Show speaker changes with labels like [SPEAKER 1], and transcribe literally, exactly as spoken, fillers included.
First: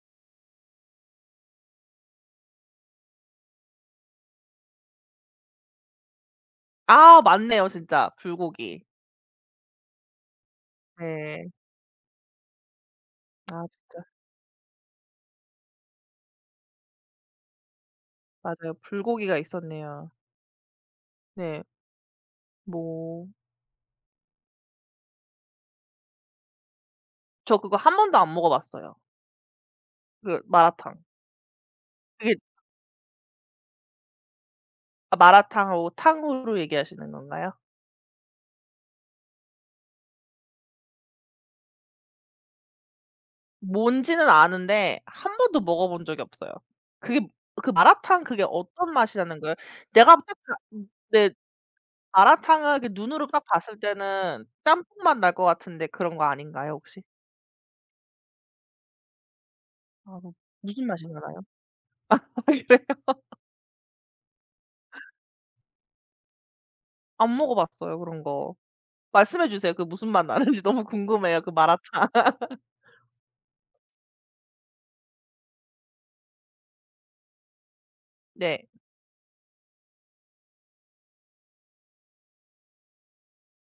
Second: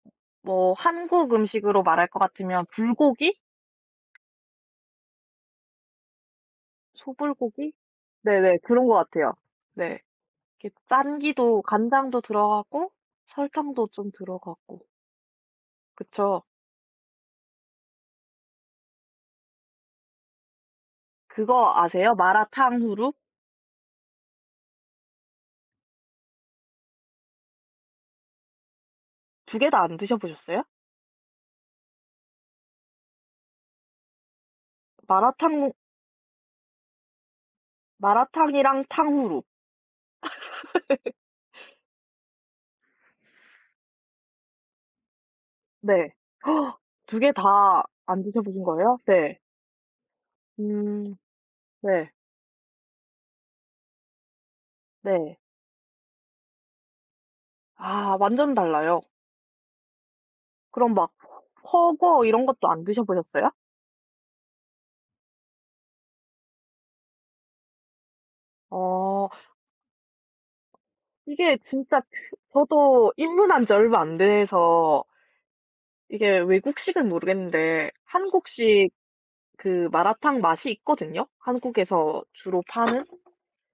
[SPEAKER 1] 뭐 한국 음식으로 말할 것 같으면 불고기.
[SPEAKER 2] 아 맞네요
[SPEAKER 1] 소불고기.
[SPEAKER 2] 진짜.
[SPEAKER 1] 네네.
[SPEAKER 2] 불고기.
[SPEAKER 1] 그런 것 같아요. 네. 이렇게
[SPEAKER 2] 네.
[SPEAKER 1] 짠기도 간장도 들어가고
[SPEAKER 2] 아
[SPEAKER 1] 설탕도
[SPEAKER 2] 진짜.
[SPEAKER 1] 좀 들어가고. 그쵸?
[SPEAKER 2] 맞아요. 불고기가 있었네요. 네.
[SPEAKER 1] 그거 아세요 마라탕후루?
[SPEAKER 2] 뭐 저 그거 한 번도 안 먹어 봤어요.
[SPEAKER 1] 두 개 다 안
[SPEAKER 2] 그
[SPEAKER 1] 드셔보셨어요?
[SPEAKER 2] 마라탕. 그게 아
[SPEAKER 1] 마라탕후
[SPEAKER 2] 마라탕하고 탕후루 얘기하시는 건가요?
[SPEAKER 1] 마라탕이랑 탕후루.
[SPEAKER 2] 뭔지는 아는데 한 번도 먹어 본
[SPEAKER 1] 네.
[SPEAKER 2] 적이 없어요.
[SPEAKER 1] 두
[SPEAKER 2] 그게
[SPEAKER 1] 개
[SPEAKER 2] 그
[SPEAKER 1] 다 안
[SPEAKER 2] 마라탕
[SPEAKER 1] 드셔
[SPEAKER 2] 그게
[SPEAKER 1] 보신
[SPEAKER 2] 어떤
[SPEAKER 1] 거예요?
[SPEAKER 2] 맛이
[SPEAKER 1] 네.
[SPEAKER 2] 나는 거예요? 내가 [unintelligible]
[SPEAKER 1] 음.
[SPEAKER 2] 네
[SPEAKER 1] 네.
[SPEAKER 2] 마라탕을 이렇게 눈으로 딱 봤을 때는 짬뽕 맛 날
[SPEAKER 1] 네.
[SPEAKER 2] 것 같은데 그런 거 아닌가요 혹시?
[SPEAKER 1] 아 완전 달라요.
[SPEAKER 2] 아 무슨
[SPEAKER 1] 그럼
[SPEAKER 2] 맛이
[SPEAKER 1] 막
[SPEAKER 2] 나나요?
[SPEAKER 1] 훠궈 이런 것도
[SPEAKER 2] 그래요?
[SPEAKER 1] 안 드셔 보셨어요?
[SPEAKER 2] 안 먹어봤어요 그런 거.
[SPEAKER 1] 어.
[SPEAKER 2] 말씀해 주세요. 그 무슨 맛 나는지 너무 궁금해요 그
[SPEAKER 1] 이게
[SPEAKER 2] 마라탕.
[SPEAKER 1] 진짜 저도 입문한 지 얼마 안 돼서 이게 외국식은 모르겠는데
[SPEAKER 2] 네.
[SPEAKER 1] 한국식 그 마라탕 맛이 있거든요. 한국에서 주로 파는.